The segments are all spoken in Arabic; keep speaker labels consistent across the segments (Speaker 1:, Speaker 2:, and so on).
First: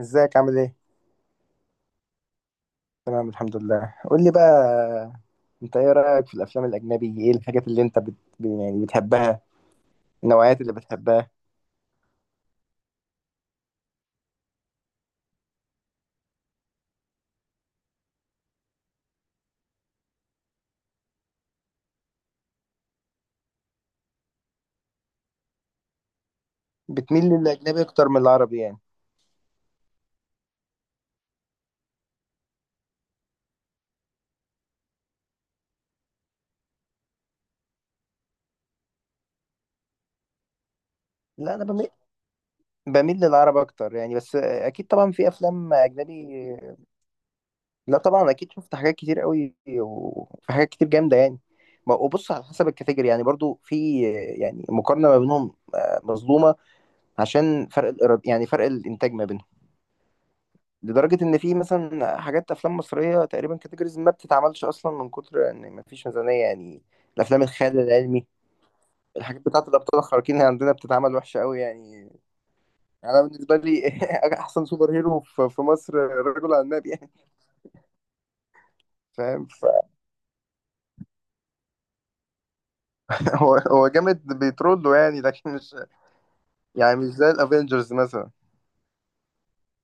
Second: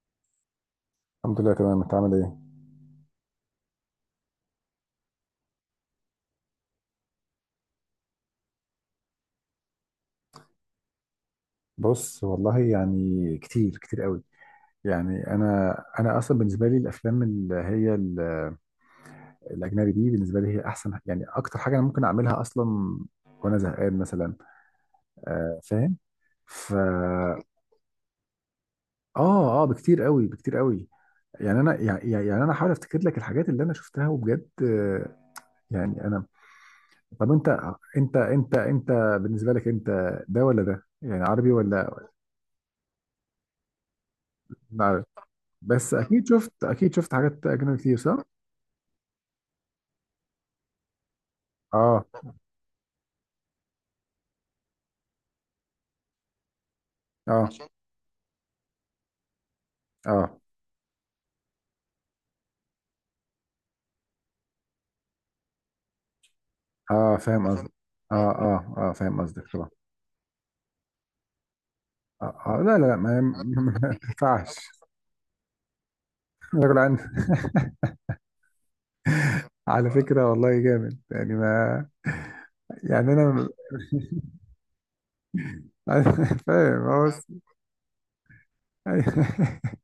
Speaker 1: ازيك عامل ايه؟
Speaker 2: الحمد لله، تمام. انت عامل ايه؟
Speaker 1: تمام الحمد لله، قول لي بقى، انت ايه رأيك في الافلام الاجنبي، ايه الحاجات اللي انت بت... يعني بتحبها، النوعيات اللي بتحبها؟
Speaker 2: بص، والله يعني كتير كتير قوي. يعني انا اصلا بالنسبه لي الافلام اللي هي الاجنبي دي بالنسبه لي هي احسن، يعني اكتر حاجه انا ممكن اعملها اصلا وانا زهقان مثلا. آه، فاهم. ف
Speaker 1: بتميل
Speaker 2: اه
Speaker 1: للاجنبي اكتر من العربي يعني؟
Speaker 2: اه، بكتير قوي بكتير قوي. يعني انا حاول افتكر لك الحاجات اللي انا شفتها وبجد. يعني انا طب، انت. انت انت انت بالنسبه لك انت، ده ولا ده؟ يعني عربي
Speaker 1: لا، انا بميل،
Speaker 2: ولا؟
Speaker 1: بميل للعرب اكتر يعني، بس اكيد طبعا في افلام
Speaker 2: بس فاهم،
Speaker 1: اجنبي.
Speaker 2: اكيد شفت حاجات اجنبي كتير،
Speaker 1: لا
Speaker 2: صح؟
Speaker 1: طبعا، اكيد شفت حاجات كتير قوي وفي حاجات كتير جامدة يعني.
Speaker 2: اه،
Speaker 1: وبص، على حسب الكاتيجوري يعني، برضو في يعني مقارنة ما بينهم مظلومة،
Speaker 2: اه
Speaker 1: عشان فرق الإيراد يعني، فرق الإنتاج ما بينهم.
Speaker 2: اه
Speaker 1: لدرجة إن في مثلا حاجات أفلام مصرية تقريبا كاتيجوريز ما بتتعملش أصلا، من كتر إن مفيش ميزانية يعني.
Speaker 2: اه
Speaker 1: الأفلام
Speaker 2: فاهم قصدك.
Speaker 1: الخيال العلمي،
Speaker 2: اه، فاهم
Speaker 1: الحاجات
Speaker 2: قصدك
Speaker 1: بتاعة
Speaker 2: طبعا.
Speaker 1: الأبطال الخارقين اللي عندنا بتتعمل وحشة أوي يعني.
Speaker 2: آه، آه، لا، لا، لا، ما
Speaker 1: أنا
Speaker 2: ما
Speaker 1: بالنسبة لي
Speaker 2: ما ينفعش.
Speaker 1: أحسن سوبر هيرو في مصر رجل على
Speaker 2: رجل
Speaker 1: النبي
Speaker 2: عن.
Speaker 1: يعني، فاهم؟
Speaker 2: على فكرة والله جامد يعني، ما.
Speaker 1: فهو
Speaker 2: يعني انا
Speaker 1: هو جامد بيترول له يعني، لكن مش،
Speaker 2: فاهم،
Speaker 1: يعني مش
Speaker 2: هو بس.
Speaker 1: زي الأفينجرز مثلا.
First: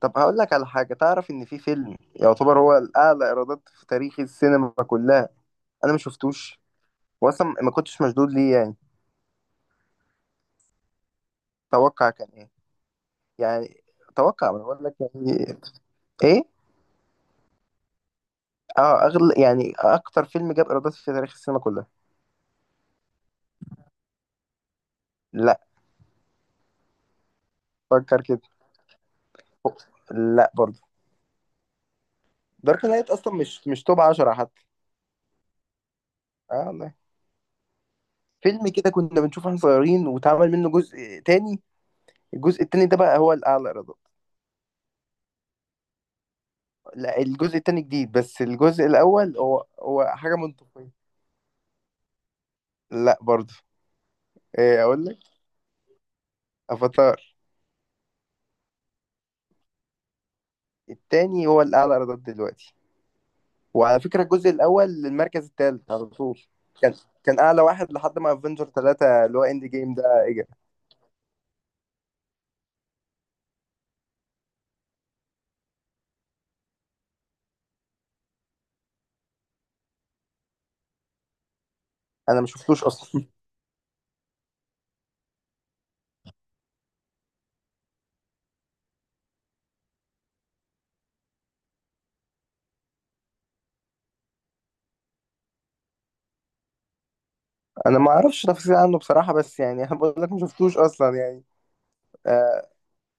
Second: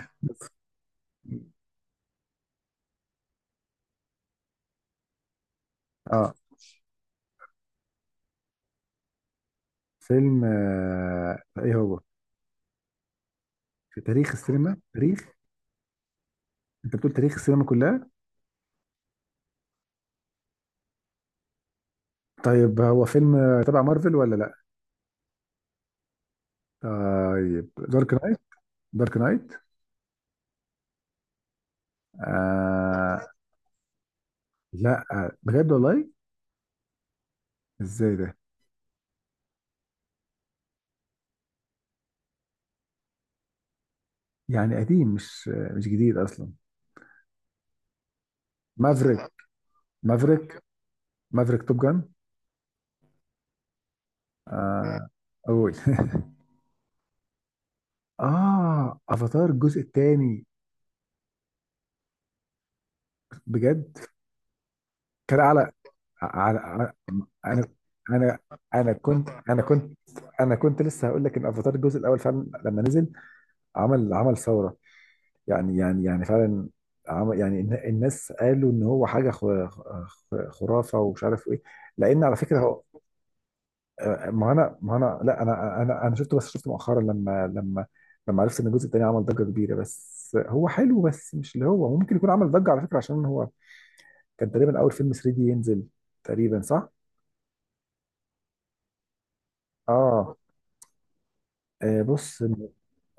Speaker 1: طب هقول لك على حاجة، تعرف إن في فيلم يعتبر هو الأعلى إيرادات في تاريخ السينما كلها؟ أنا ما
Speaker 2: اه،
Speaker 1: شفتوش، وأصلا ما كنتش مشدود ليه يعني.
Speaker 2: فيلم ايه هو؟
Speaker 1: توقع كان إيه يعني؟
Speaker 2: في تاريخ
Speaker 1: توقع، ما أنا
Speaker 2: السينما،
Speaker 1: بقول لك
Speaker 2: تاريخ؟
Speaker 1: يعني. ايه؟
Speaker 2: انت بتقول تاريخ السينما كلها؟
Speaker 1: اه، اغلى يعني اكتر فيلم جاب ايرادات في تاريخ السينما كلها.
Speaker 2: طيب هو فيلم تبع مارفل ولا لا؟
Speaker 1: لا.
Speaker 2: طيب، دارك
Speaker 1: فكر
Speaker 2: نايت؟
Speaker 1: كده.
Speaker 2: دارك نايت.
Speaker 1: لا برضه. دارك نايت
Speaker 2: آه
Speaker 1: اصلا مش توب 10 حتى.
Speaker 2: لا، بجد والله.
Speaker 1: اه والله.
Speaker 2: ازاي ده؟
Speaker 1: فيلم كده كنا بنشوفه واحنا صغيرين، واتعمل منه جزء تاني، الجزء التاني ده بقى هو الاعلى ايرادات.
Speaker 2: يعني قديم، مش جديد اصلا.
Speaker 1: لا، الجزء التاني جديد، بس الجزء
Speaker 2: مافريك.
Speaker 1: الاول هو حاجه
Speaker 2: مافريك.
Speaker 1: منطقيه.
Speaker 2: مافريك توب جان. مم.
Speaker 1: لا برضه. ايه اقول
Speaker 2: آه.
Speaker 1: لك،
Speaker 2: اول
Speaker 1: افاتار.
Speaker 2: اه، افاتار الجزء الثاني؟
Speaker 1: التاني هو الاعلى ايرادات دلوقتي.
Speaker 2: بجد؟
Speaker 1: وعلى فكرة الجزء الأول
Speaker 2: كان
Speaker 1: للمركز
Speaker 2: على...
Speaker 1: الثالث على طول.
Speaker 2: على
Speaker 1: كان،
Speaker 2: على-
Speaker 1: كان أعلى
Speaker 2: انا
Speaker 1: واحد لحد ما
Speaker 2: انا
Speaker 1: افنجر
Speaker 2: انا
Speaker 1: 3
Speaker 2: كنت
Speaker 1: اللي هو
Speaker 2: انا
Speaker 1: إند جيم
Speaker 2: كنت
Speaker 1: ده إجا.
Speaker 2: انا كنت لسه هقول لك ان افاتار الجزء الاول فعلا لما نزل، عمل ثوره. يعني فعلا، عمل يعني، الناس قالوا ان هو حاجه خرافه ومش عارف ايه، لان على
Speaker 1: أنا ما
Speaker 2: فكره هو...
Speaker 1: شفتوش أصلا.
Speaker 2: آه، ما انا ما انا لا انا شفته، بس شفته مؤخرا لما عرفت ان الجزء الثاني عمل ضجه كبيره، بس هو حلو، بس مش اللي هو ممكن يكون عمل ضجه على فكره، عشان هو كان تقريبا اول فيلم 3D ينزل. تقريبا، صح؟
Speaker 1: أنا ما أعرفش تفاصيل عنه بصراحة، بس يعني أنا بقول لك
Speaker 2: اه،
Speaker 1: ما شفتوش أصلا يعني.
Speaker 2: بص.
Speaker 1: آه،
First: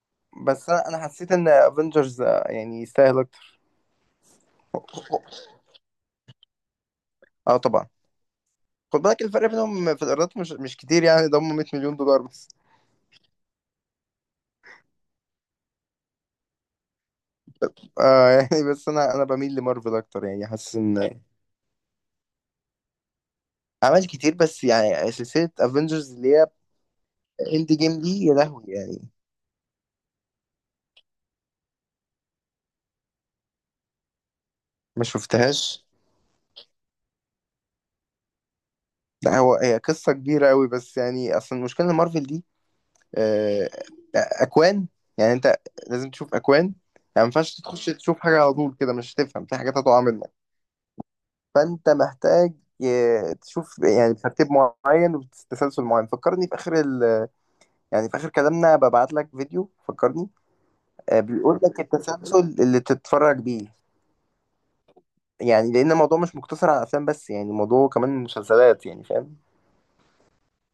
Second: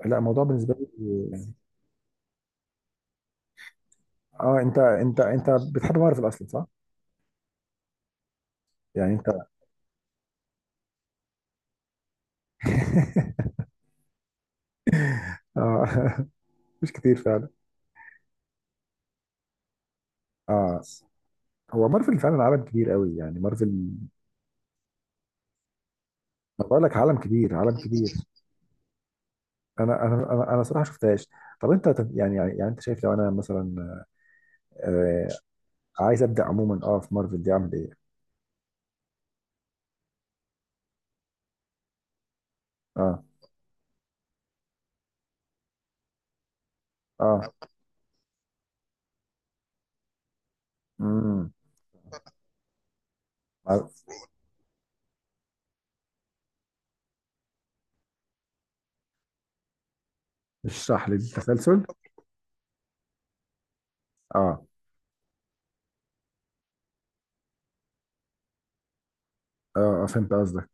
Speaker 2: لا، الموضوع
Speaker 1: بس
Speaker 2: بالنسبه لي...
Speaker 1: أنا حسيت إن افنجرز يعني يستاهل أكتر.
Speaker 2: اه، انت بتحب مارفل اصلا، صح؟
Speaker 1: أه طبعا. خد
Speaker 2: يعني
Speaker 1: بالك
Speaker 2: انت
Speaker 1: الفرق بينهم في الإيرادات مش كتير يعني، ده هم 100 مليون دولار بس.
Speaker 2: اه، مش كتير فعلا.
Speaker 1: آه يعني بس أنا بميل لمارفل أكتر يعني، حاسس
Speaker 2: اه،
Speaker 1: إن
Speaker 2: هو مارفل فعلا عالم كبير قوي، يعني مارفل.
Speaker 1: عمل كتير، بس يعني سلسلة افنجرز اللي هي
Speaker 2: ما بقول لك، عالم كبير
Speaker 1: اند
Speaker 2: عالم
Speaker 1: جيم
Speaker 2: كبير.
Speaker 1: دي، يا لهوي يعني،
Speaker 2: انا صراحه شفتهاش. طب انت يعني، انت شايف لو انا مثلا،
Speaker 1: ما
Speaker 2: آه
Speaker 1: شفتهاش.
Speaker 2: عايز ابدا عموما، في مارفل دي اعمل ايه؟
Speaker 1: لا، هو هي قصة كبيرة قوي، بس يعني اصلا المشكلة ان مارفل دي
Speaker 2: اه،
Speaker 1: آه، اكوان يعني، انت لازم تشوف اكوان يعني، ما
Speaker 2: اه،
Speaker 1: ينفعش تخش تشوف حاجة على طول كده، مش هتفهم، في حاجات هتقع منك.
Speaker 2: امم
Speaker 1: فانت محتاج تشوف يعني ترتيب معين وتسلسل معين. فكرني في اخر يعني في اخر كلامنا ببعت لك فيديو، فكرني.
Speaker 2: اشرح لي
Speaker 1: بيقول لك
Speaker 2: التسلسل.
Speaker 1: التسلسل اللي تتفرج بيه،
Speaker 2: اه،
Speaker 1: يعني لان الموضوع مش مقتصر على افلام بس يعني، الموضوع كمان مسلسلات يعني، فاهم؟
Speaker 2: اه. فهمت قصدك.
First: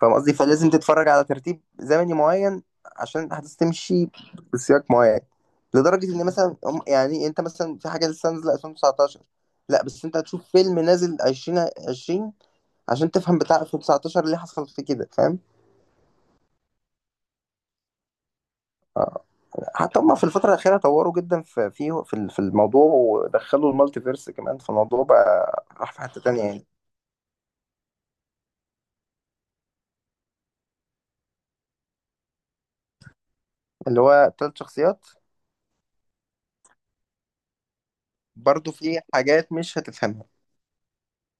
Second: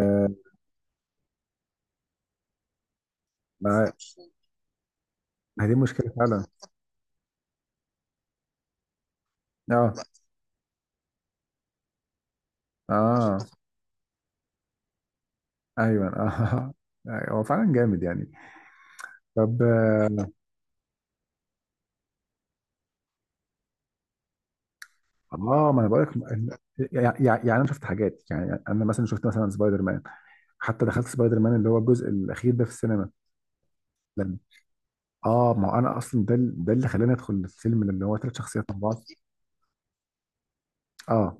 Speaker 1: فاهم قصدي، فلازم تتفرج على ترتيب زمني معين عشان الاحداث
Speaker 2: ما
Speaker 1: تمشي بسياق معين.
Speaker 2: ما هي دي
Speaker 1: لدرجه
Speaker 2: مشكله
Speaker 1: ان
Speaker 2: فعلا.
Speaker 1: مثلا يعني انت مثلا في حاجه لسه نازله 2019، لا
Speaker 2: اه،
Speaker 1: بس انت هتشوف فيلم نازل 2020 عشان
Speaker 2: اه،
Speaker 1: تفهم بتاع 2019 اللي حصل فيه كده، فاهم؟
Speaker 2: ايوه، اه، أيوة، هو فعلا جامد يعني. طب،
Speaker 1: حتى هم في الفتره الاخيره طوروا جدا في في الموضوع، ودخلوا المالتي فيرس كمان في الموضوع،
Speaker 2: اه،
Speaker 1: بقى
Speaker 2: ما انا
Speaker 1: راح في
Speaker 2: بقول لك
Speaker 1: حته تانية يعني.
Speaker 2: يعني. يعني انا شفت حاجات، يعني انا مثلا شفت مثلا سبايدر مان. حتى دخلت سبايدر مان اللي هو الجزء الاخير ده في السينما.
Speaker 1: اللي هو تلات شخصيات.
Speaker 2: اه، ما انا اصلا ده اللي خلاني ادخل الفيلم اللي هو 3 شخصيات
Speaker 1: برضو
Speaker 2: مع
Speaker 1: في
Speaker 2: بعض.
Speaker 1: حاجات مش هتفهمها
Speaker 2: اه،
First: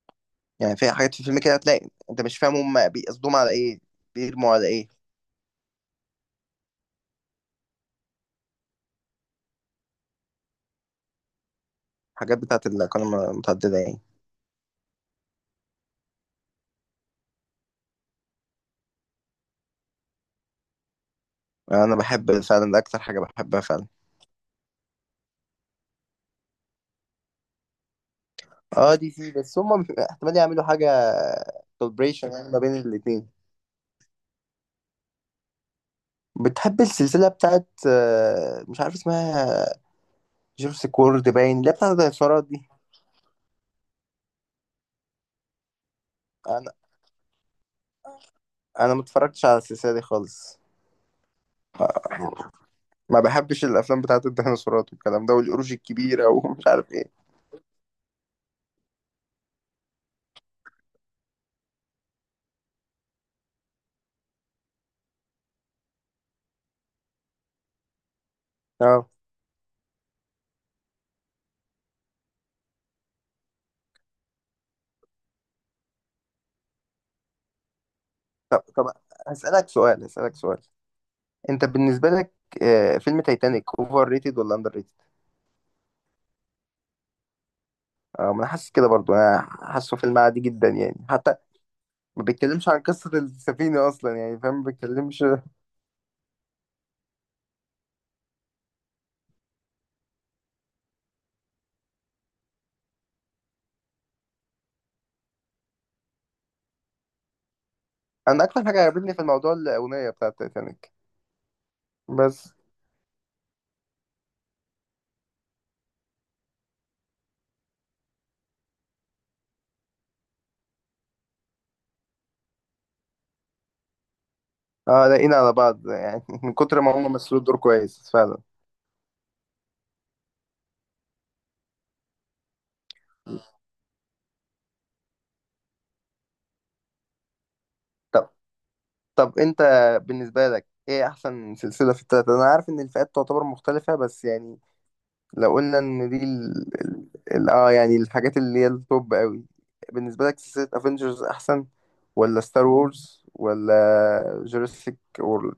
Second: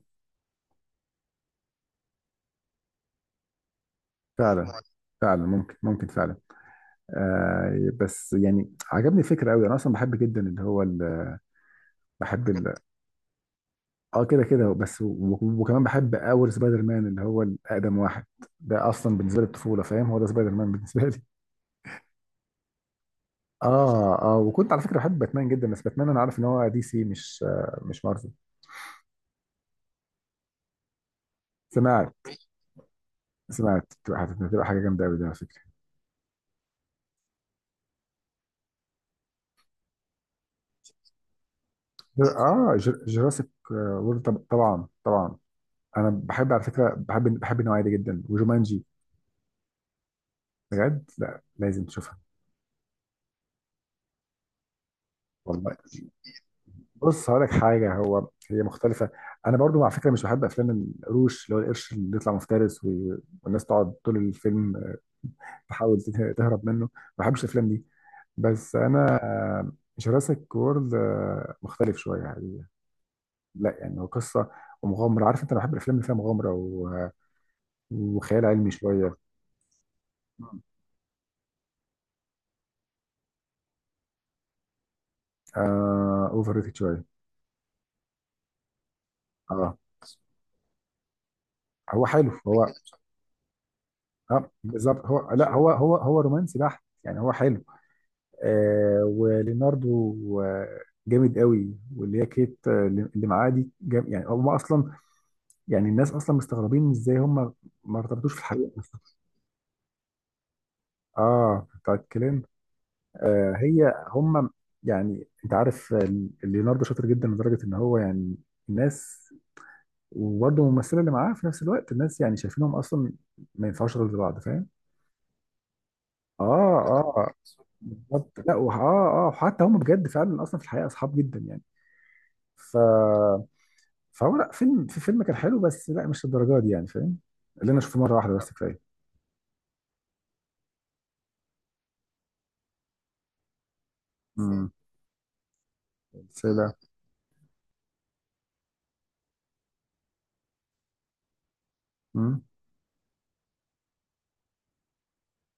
Speaker 1: يعني، في حاجات في الفيلم كده هتلاقي انت مش فاهم هم بيقصدوهم على ايه، بيرموا على
Speaker 2: فعلا.
Speaker 1: ايه.
Speaker 2: فعلا، ممكن فعلا. بس يعني عجبني الفكره قوي، انا اصلا بحب جدا اللي هو
Speaker 1: الحاجات
Speaker 2: بحب
Speaker 1: بتاعت
Speaker 2: ال-
Speaker 1: الأقاليم المتعددة يعني.
Speaker 2: اه، كده كده بس، وكمان بحب اول سبايدر مان اللي هو الاقدم واحد. ده اصلا بالنسبه لي الطفوله، فاهم؟ هو ده سبايدر مان بالنسبه لي.
Speaker 1: يعني انا بحب فعلا، ده اكتر حاجة بحبها فعلا.
Speaker 2: اه، اه، وكنت على فكره بحب باتمان جدا، بس باتمان انا عارف ان هو دي سي، مش مارفل.
Speaker 1: اه دي سي، بس هم احتمال يعملوا حاجة
Speaker 2: سمعت
Speaker 1: كولابريشن يعني ما بين الاتنين.
Speaker 2: سمعت هتبقى حاجه جامده قوي ده على فكره.
Speaker 1: بتحب السلسلة بتاعت مش عارف اسمها، جيرس كورد باين، اللي هي بتاعت الديناصورات دي؟
Speaker 2: اه، جوراسيك وورلد. طبعا، طبعا. انا بحب، على
Speaker 1: انا
Speaker 2: فكره، بحب النوعيه دي جدا، وجومانجي.
Speaker 1: انا ما اتفرجتش على السلسلة دي خالص،
Speaker 2: بجد، لا لازم تشوفها.
Speaker 1: ما بحبش الافلام بتاعت الديناصورات والكلام ده
Speaker 2: والله.
Speaker 1: والقروش الكبيرة ومش عارف ايه.
Speaker 2: بص هقول لك حاجه، هو هي مختلفه. انا برضو على فكره مش بحب افلام القروش، اللي هو القرش اللي يطلع مفترس، والناس تقعد طول الفيلم، تحاول تهرب منه. ما بحبش الافلام دي. بس
Speaker 1: اه.
Speaker 2: انا، جوراسيك وورلد مختلف شويه يعني. لا يعني، هو قصه ومغامره، عارف انت؟ انا بحب الافلام اللي فيها مغامره، وخيال
Speaker 1: طب
Speaker 2: علمي
Speaker 1: طب
Speaker 2: شويه.
Speaker 1: هسألك سؤال، انت بالنسبه لك فيلم تايتانيك اوفر ريتد ولا اندر ريتد؟
Speaker 2: اوفر ريتد شويه.
Speaker 1: اه، ما انا حاسس كده برضو، انا
Speaker 2: اه،
Speaker 1: حاسه فيلم عادي جدا يعني، حتى
Speaker 2: هو
Speaker 1: ما
Speaker 2: حلو هو.
Speaker 1: بيتكلمش عن قصه السفينه اصلا يعني،
Speaker 2: اه،
Speaker 1: فاهم؟ ما
Speaker 2: بالظبط،
Speaker 1: بيتكلمش.
Speaker 2: هو لا، هو رومانسي بحت، يعني هو حلو. وليوناردو جامد قوي، واللي هي كيت اللي معاه دي جام. يعني هم اصلا، يعني الناس اصلا مستغربين ازاي هم ما ارتبطوش في
Speaker 1: انا اكتر
Speaker 2: الحقيقه
Speaker 1: حاجه عجبتني
Speaker 2: اصلا.
Speaker 1: في الموضوع الاغنيه بتاعه تايتانيك
Speaker 2: اه، بتاعت كلين.
Speaker 1: بس.
Speaker 2: هي هم. يعني انت عارف، ليوناردو شاطر جدا لدرجه ان هو يعني، الناس... وبرضه الممثله اللي معاه في نفس الوقت، الناس يعني شايفينهم اصلا ما ينفعوش غير لبعض. فاهم؟
Speaker 1: اه، لاقينا على بعض يعني من
Speaker 2: اه،
Speaker 1: كتر ما هم
Speaker 2: اه،
Speaker 1: مثلوا الدور كويس
Speaker 2: بالظبط،
Speaker 1: فعلا.
Speaker 2: لا، وحتى هم بجد فعلا اصلا في الحقيقه اصحاب جدا يعني. ف فهو لا، فيلم كان حلو، بس لا مش للدرجه دي يعني، فاهم؟ اللي انا اشوفه مره
Speaker 1: طب
Speaker 2: واحده بس كفايه.
Speaker 1: طب انت بالنسبه لك ايه احسن سلسله في التلاته؟ انا عارف ان الفئات تعتبر مختلفه بس يعني،
Speaker 2: امم
Speaker 1: لو قلنا ان دي
Speaker 2: سلسله.
Speaker 1: اه يعني الحاجات اللي هي التوب قوي. بالنسبة لك سلسلة افنجرز احسن ولا
Speaker 2: امم
Speaker 1: ستار وورز ولا جوراسيك وورلد؟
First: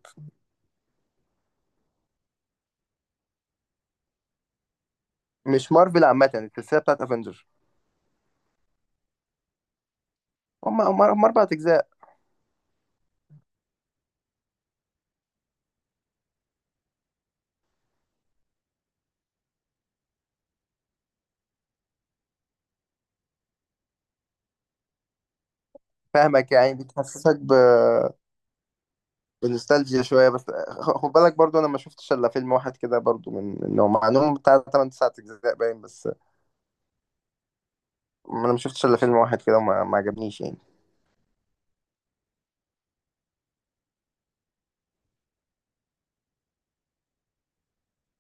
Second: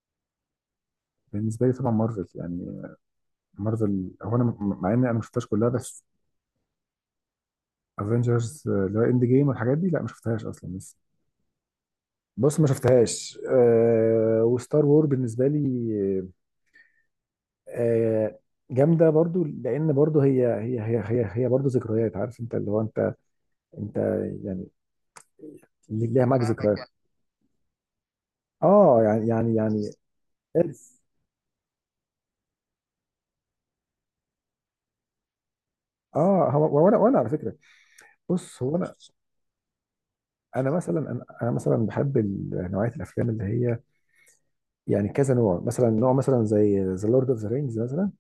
Speaker 2: بالنسبه لي طبعا مارفل، يعني مارفل هو، انا مع اني انا ما شفتهاش كلها،
Speaker 1: مش
Speaker 2: بس
Speaker 1: مارفل عامة، السلسلة بتاعت افنجر،
Speaker 2: افنجرز اللي هو اند جيم والحاجات دي، لا، ما شفتهاش اصلا
Speaker 1: هم
Speaker 2: لسه.
Speaker 1: هم هم اربع اجزاء.
Speaker 2: بص، ما شفتهاش. وستار وور بالنسبه لي، آه، جامده برضو، لان برضو هي برضو ذكريات، عارف انت، اللي هو انت يعني اللي ليها معاك
Speaker 1: فاهمك، يعني
Speaker 2: ذكريات.
Speaker 1: بتحسسك
Speaker 2: اه، يعني.
Speaker 1: بنوستالجيا شوية، بس خد بالك برضو انا ما شفتش الا فيلم واحد كده، برضو من انه، مع انهم بتاع 8 9 اجزاء باين، بس
Speaker 2: اه، هو، وانا على فكره،
Speaker 1: انا ما
Speaker 2: بص هو
Speaker 1: شفتش
Speaker 2: انا
Speaker 1: الا فيلم واحد كده وما ما عجبنيش يعني.
Speaker 2: انا مثلا انا أنا مثلا بحب نوعيه الافلام اللي هي، يعني كذا نوع، مثلا نوع، مثلا زي ذا لورد اوف ذا رينجز مثلا.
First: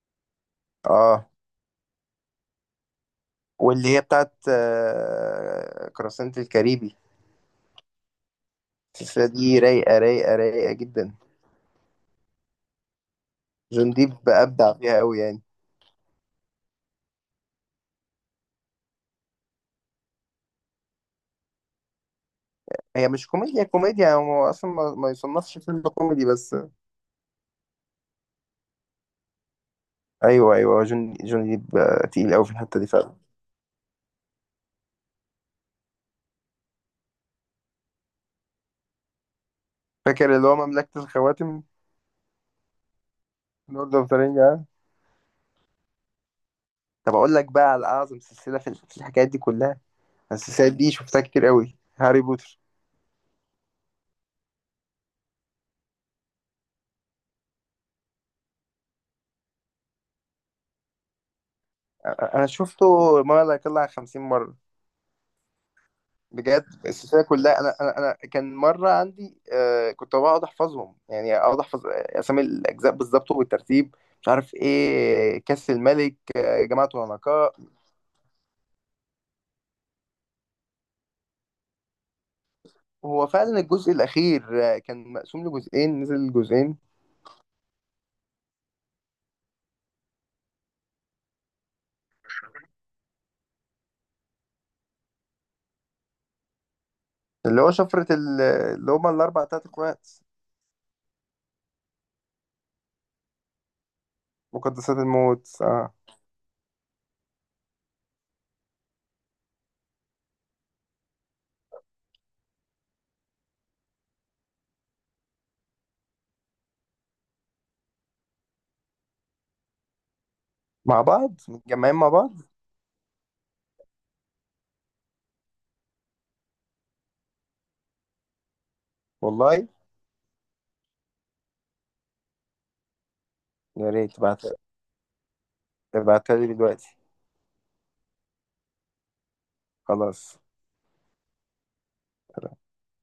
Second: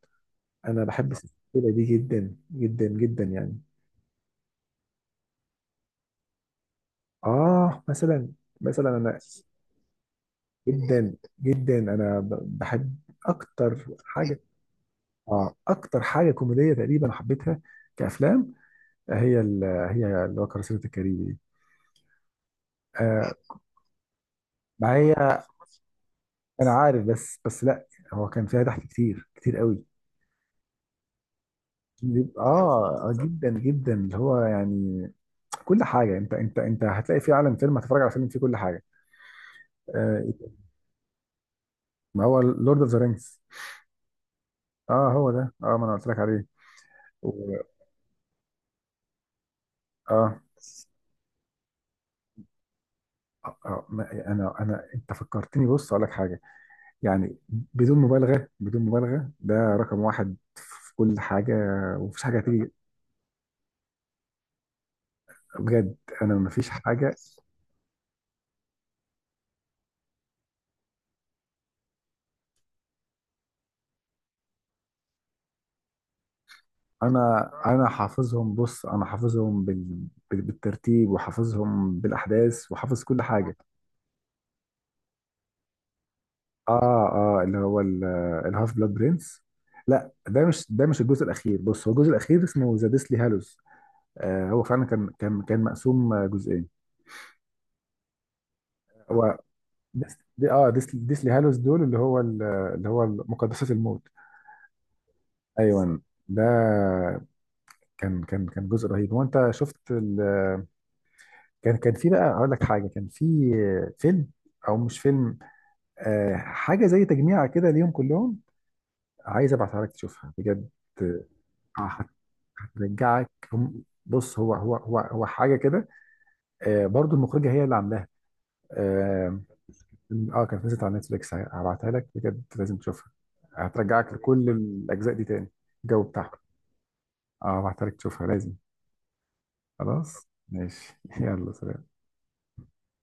Speaker 2: انا بحب
Speaker 1: اه.
Speaker 2: السلسله دي جدا جدا جدا يعني.
Speaker 1: واللي هي بتاعت قراصنة الكاريبي،
Speaker 2: اه، مثلا، مثلا انا.
Speaker 1: السلسلة دي رايقة رايقة رايقة جدا.
Speaker 2: جدا جدا، انا بحب اكتر
Speaker 1: جون ديب
Speaker 2: حاجه.
Speaker 1: أبدع فيها أوي يعني.
Speaker 2: اه، اكتر حاجه كوميديه تقريبا حبيتها كافلام، هي هي اللي هو كراسي الكاريبي دي.
Speaker 1: هي مش
Speaker 2: آه
Speaker 1: كوميديا كوميديا، هو أصلا
Speaker 2: مع،
Speaker 1: ما
Speaker 2: هي
Speaker 1: يصنفش فيلم كوميدي، بس
Speaker 2: انا عارف، بس لا، هو كان فيها ضحك كتير كتير قوي.
Speaker 1: أيوه أيوه هو جون ديب تقيل أوي في الحتة دي
Speaker 2: اه،
Speaker 1: فعلا.
Speaker 2: جدا جدا، اللي هو يعني كل حاجه، انت هتلاقي في عالم فيلم، هتتفرج على فيلم فيه كل حاجه. آه
Speaker 1: فاكر اللي هو مملكة الخواتم؟
Speaker 2: ما هو لورد اوف ذا رينجز.
Speaker 1: لورد أوف ذا رينج آه؟
Speaker 2: اه، هو ده، ما انا قلت لك عليه.
Speaker 1: طب أقول لك
Speaker 2: و...
Speaker 1: بقى على أعظم سلسلة في الحكايات دي كلها،
Speaker 2: اه،
Speaker 1: السلسلة دي شفتها كتير أوي، هاري بوتر.
Speaker 2: ما- انا انا انت فكرتني، بص اقول لك حاجه، يعني بدون مبالغه بدون مبالغه، ده رقم واحد في كل حاجه، ومفيش حاجه
Speaker 1: أنا
Speaker 2: هتيجي.
Speaker 1: شفته ما لا يقل عن 50 مرة.
Speaker 2: بجد. انا،
Speaker 1: بجد
Speaker 2: مفيش حاجه.
Speaker 1: السلسله كلها، انا كان مره عندي آه كنت بقعد احفظهم يعني، اقعد احفظ اسامي الاجزاء بالظبط وبالترتيب، مش عارف ايه كاس الملك، آه جماعه
Speaker 2: انا
Speaker 1: العنقاء.
Speaker 2: انا حافظهم، بص انا حافظهم بالترتيب، وحافظهم بالاحداث، وحافظ كل
Speaker 1: هو
Speaker 2: حاجه.
Speaker 1: فعلا الجزء الاخير آه كان مقسوم لجزئين، نزل جزئين.
Speaker 2: اه، اه، اللي هو الهاف بلاد برنس. لا، ده مش الجزء الاخير، بص هو الجزء الاخير اسمه ذا ديسلي هالوز. هو فعلا كان مقسوم جزئين.
Speaker 1: اللي هو شفره اللي هما
Speaker 2: هو
Speaker 1: الاربع تلات اخوات،
Speaker 2: ديسلي هالوز دول، اللي هو مقدسات الموت.
Speaker 1: مقدسات الموت، اه،
Speaker 2: ايوه. ده كان جزء رهيب. هو انت شفت كان كان في، بقى اقول لك حاجه، كان في فيلم، او مش فيلم، حاجه زي تجميعه كده ليهم كلهم. عايز ابعتها لك تشوفها، بجد.
Speaker 1: مع بعض
Speaker 2: آه،
Speaker 1: متجمعين
Speaker 2: هت-
Speaker 1: مع بعض.
Speaker 2: هترجعك. بص، هو حاجه كده. برضو المخرجه هي اللي عاملاها. اه.
Speaker 1: والله
Speaker 2: كانت نزلت على نتفليكس، هبعتها لك بجد، لازم تشوفها.
Speaker 1: يا
Speaker 2: هترجعك
Speaker 1: ريت تبعت،
Speaker 2: لكل الاجزاء دي تاني، الجو بتاعها.
Speaker 1: تبعتها لي دلوقتي.
Speaker 2: اه، هبعتها لك تشوفها لازم. خلاص،
Speaker 1: خلاص.
Speaker 2: ماشي. يلا، سلام.